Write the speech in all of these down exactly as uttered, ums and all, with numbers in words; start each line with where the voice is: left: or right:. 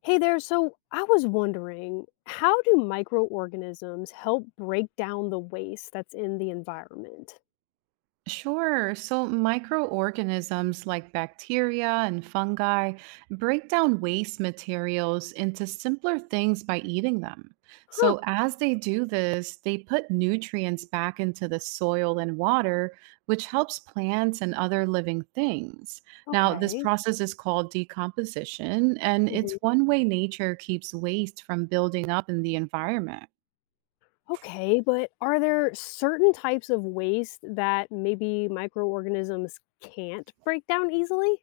left: Hey there. So I was wondering, how do microorganisms help break down the waste that's in the environment?
right: Sure. So microorganisms like bacteria and fungi break down waste materials into simpler things by eating them.
left: Huh.
right: So, as they do this, they put nutrients back into the soil and water, which helps plants and other living things. Now, this
left: Okay.
right: process is called decomposition, and
left: Mhm.
right: it's one way nature keeps waste from building up in the environment.
left: Okay. But are there certain types of waste that maybe microorganisms can't break down easily?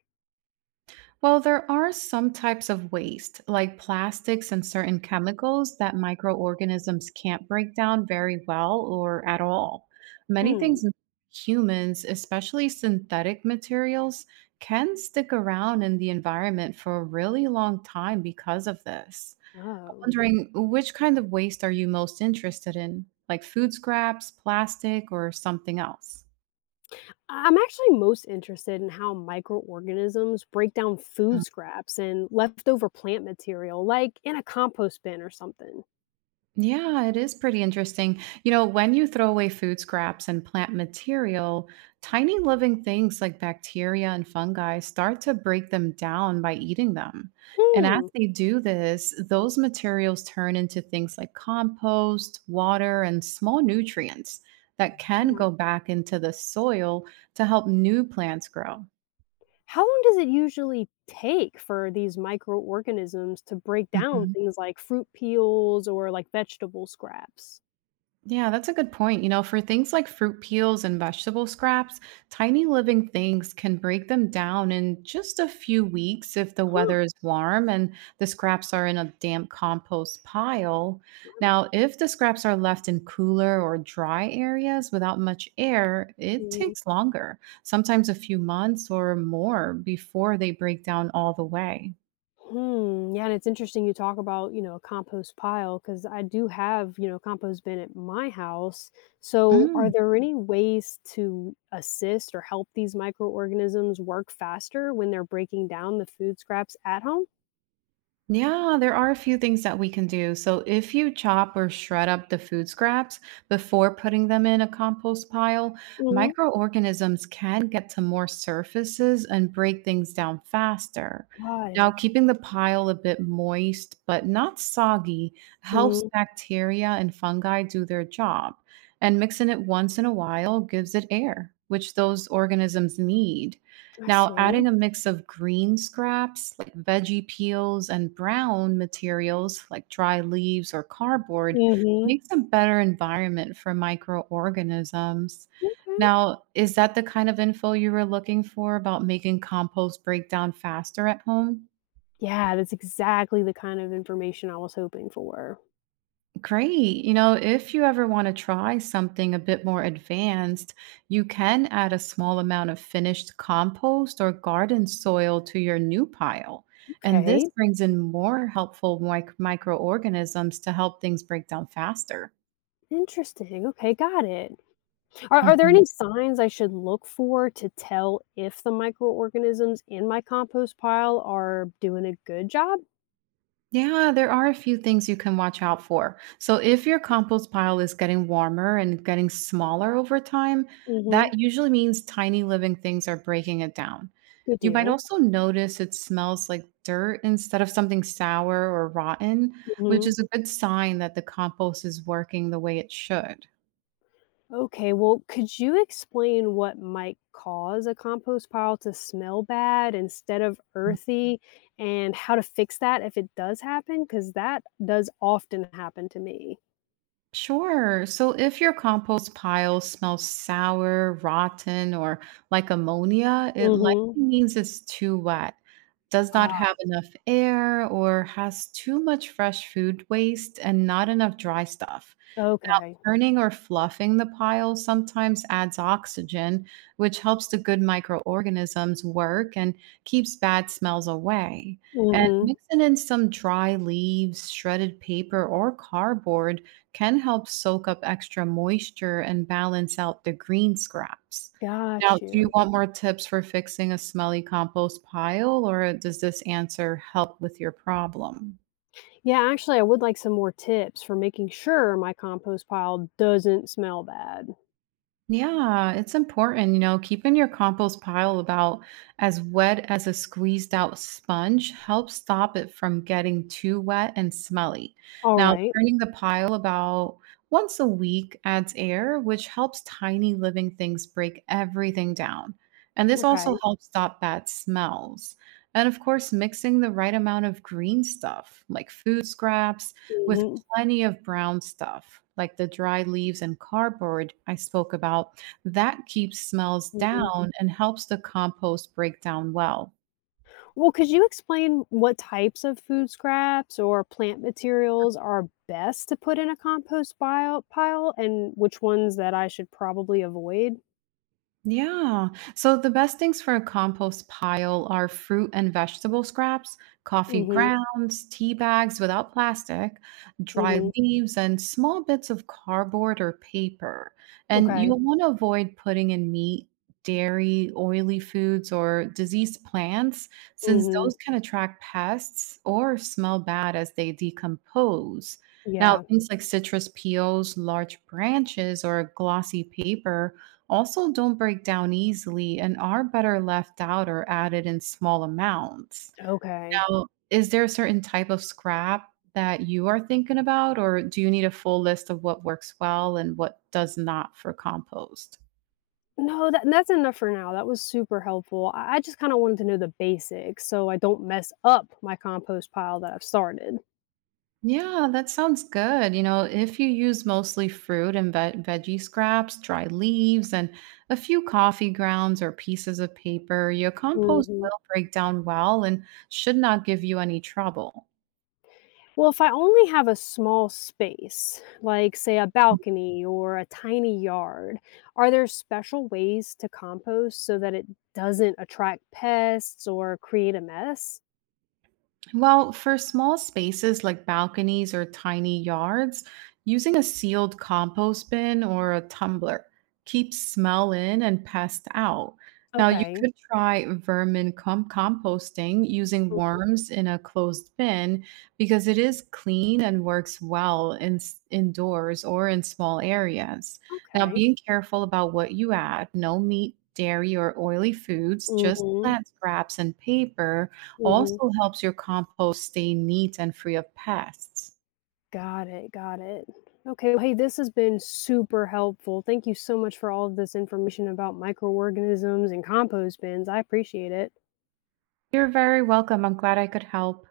right: Well, there are some types of waste, like plastics and certain chemicals, that microorganisms can't break down very well or at all. Many
left: Hmm.
right: things, in humans, especially synthetic materials, can stick around in the environment for a really long time because of this.
left: Oh.
right: Wondering which kind of waste are you most interested in, like food scraps, plastic, or something else?
left: I- I'm actually most interested in how microorganisms break down food scraps and leftover plant material, like in a compost bin or something.
right: Yeah, it is pretty interesting. You know, when you throw away food scraps and plant material, tiny living things like bacteria and fungi start to break them down by eating them. And as
left: Hmm.
right: they do this, those materials turn into things like compost, water, and small nutrients that can
left: Yeah.
right: go back into the soil to help new plants grow.
left: How long does it usually take for these microorganisms to break down things like fruit peels or like vegetable scraps?
right: Yeah, that's a good point. You know, for things like fruit peels and vegetable scraps, tiny living things can break them down in just a few weeks if the
left: Huh.
right: weather is warm and the scraps are in a damp compost pile.
left: Wow.
right: Now, if the scraps are left in cooler or dry areas without much air, it
left: Mhm.
right: takes longer, sometimes a few months or more before they break down all the way.
left: Hmm. Yeah, and it's interesting you talk about, you know, a compost pile because I do have, you know, a compost bin at my house. So, are
right: Mm.
left: there any ways to assist or help these microorganisms work faster when they're breaking down the food scraps at home?
right: Yeah, there are a few things that we can do. So, if you chop or shred up the food scraps before putting them in a compost pile,
left: Mm-hmm.
right: microorganisms can get to more surfaces and break things down faster.
left: Got
right: Now,
left: it.
right: keeping the pile a bit moist but not soggy helps
left: Mm.
right: bacteria and fungi do their job. And mixing it once in a while gives it air, which those organisms need.
left: I
right: Now, adding
left: see.
right: a mix of green scraps like veggie peels and brown materials like dry leaves or cardboard
left: Mm-hmm.
right: makes a better environment for microorganisms.
left: Okay.
right: Now, is that the kind of info you were looking for about making compost break down faster at home?
left: Yeah, that's exactly the kind of information I was hoping for.
right: Great. You know, if you ever want to try something a bit more advanced, you can add a small amount of finished compost or garden soil to your new pile. And this
left: Okay,
right: brings in more helpful mic- microorganisms to help things break down faster.
left: interesting. Okay, got it. Are, are there any
right: Mhm.
left: signs I should look for to tell if the microorganisms in my compost pile are doing a good job?
right: Yeah, there are a few things you can watch out for. So, if your compost pile is getting warmer and getting smaller over time, that
left: Mm-hmm.
right: usually means tiny living things are breaking it down.
left: Good
right: You might
left: deal.
right: also notice it smells like dirt instead of something sour or rotten, which
left: Hmm.
right: is a good sign that the compost is working the way it should.
left: Okay, well, could you explain what might cause a compost pile to smell bad instead of earthy and how to fix that if it does happen? Because that does often happen to me.
right: Sure. So if your compost pile smells sour, rotten, or like ammonia, it likely
left: Mm-hmm.
right: means it's too wet, does not have enough air, or has too much fresh food waste and not enough dry stuff. Now,
left: Okay.
right: turning or fluffing the pile sometimes adds oxygen, which helps the good microorganisms work and keeps bad smells away.
left: Mm.
right: And
left: Mhm.
right: mixing in some dry leaves, shredded paper, or cardboard can help soak up extra moisture and balance out the green scraps. Now,
left: Got
right: do you
left: you.
right: want more tips for fixing a smelly compost pile, or does this answer help with your problem?
left: Yeah, actually, I would like some more tips for making sure my compost pile doesn't smell bad.
right: Yeah, it's important, you know, keeping your compost pile about as wet as a squeezed out sponge helps stop it from getting too wet and smelly.
left: All
right: Now,
left: right.
right: turning the pile about once a week adds air, which helps tiny living things break everything down. And this also
left: Okay.
right: helps stop bad smells. And of course, mixing the right amount of green stuff like food scraps with
left: Mhm.
right: plenty of brown stuff, like the dry leaves and cardboard I spoke about. That keeps smells
left: Mhm.
right: down and helps the compost break down well.
left: Well, could you explain what types of food scraps or plant materials are best to put in a compost pile, pile and which ones that I should probably avoid?
right: Yeah. So the best things for a compost pile are fruit and vegetable scraps, coffee
left: Mhm.
right: grounds, tea bags without plastic, dry
left: Mhm.
right: leaves, and small bits of cardboard or paper. And
left: Okay.
right: you'll want to avoid putting in meat, dairy, oily foods, or diseased plants,
left: Mm.
right: since those
left: Mhm.
right: can attract pests or smell bad as they decompose. Now,
left: Yeah.
right: things like citrus peels, large branches, or glossy paper also, don't break down easily and are better left out or added in small amounts.
left: Okay.
right: Now, is there a certain type of scrap that you are thinking about, or do you need a full list of what works well and what does not for compost?
left: No, that that's enough for now, that was super helpful. I I just kinda wanted to know the basics so I don't mess up my compost pile that I've started.
right: Yeah, that sounds good. You know, if you use mostly fruit and ve- veggie scraps, dry leaves, and a few coffee grounds or pieces of paper, your compost
left: Mhm.
right: will break down well and should not give you any trouble.
left: Well, if I only have a small space, like, say, a balcony or a tiny yard, are there special ways to compost so that it doesn't attract pests or create a mess?
right: Well, for small spaces like balconies or tiny yards, using a sealed compost bin or a tumbler keeps smell in and pests out. Now, you
left: Okay.
right: could try vermin com- composting using
left: Mm,
right: worms in a closed bin because it is clean and works well in, s- indoors or in small areas. Now,
left: okay.
right: being careful about what you add no meat, dairy, or oily foods, just
left: Mhm,
right: plant scraps and paper
left: mhm.
right: also helps your compost stay neat and free of pests.
left: Got it, got it. Okay, well, hey, this has been super helpful. Thank you so much for all of this information about microorganisms and compost bins. I appreciate it.
right: You're very welcome. I'm glad I could help.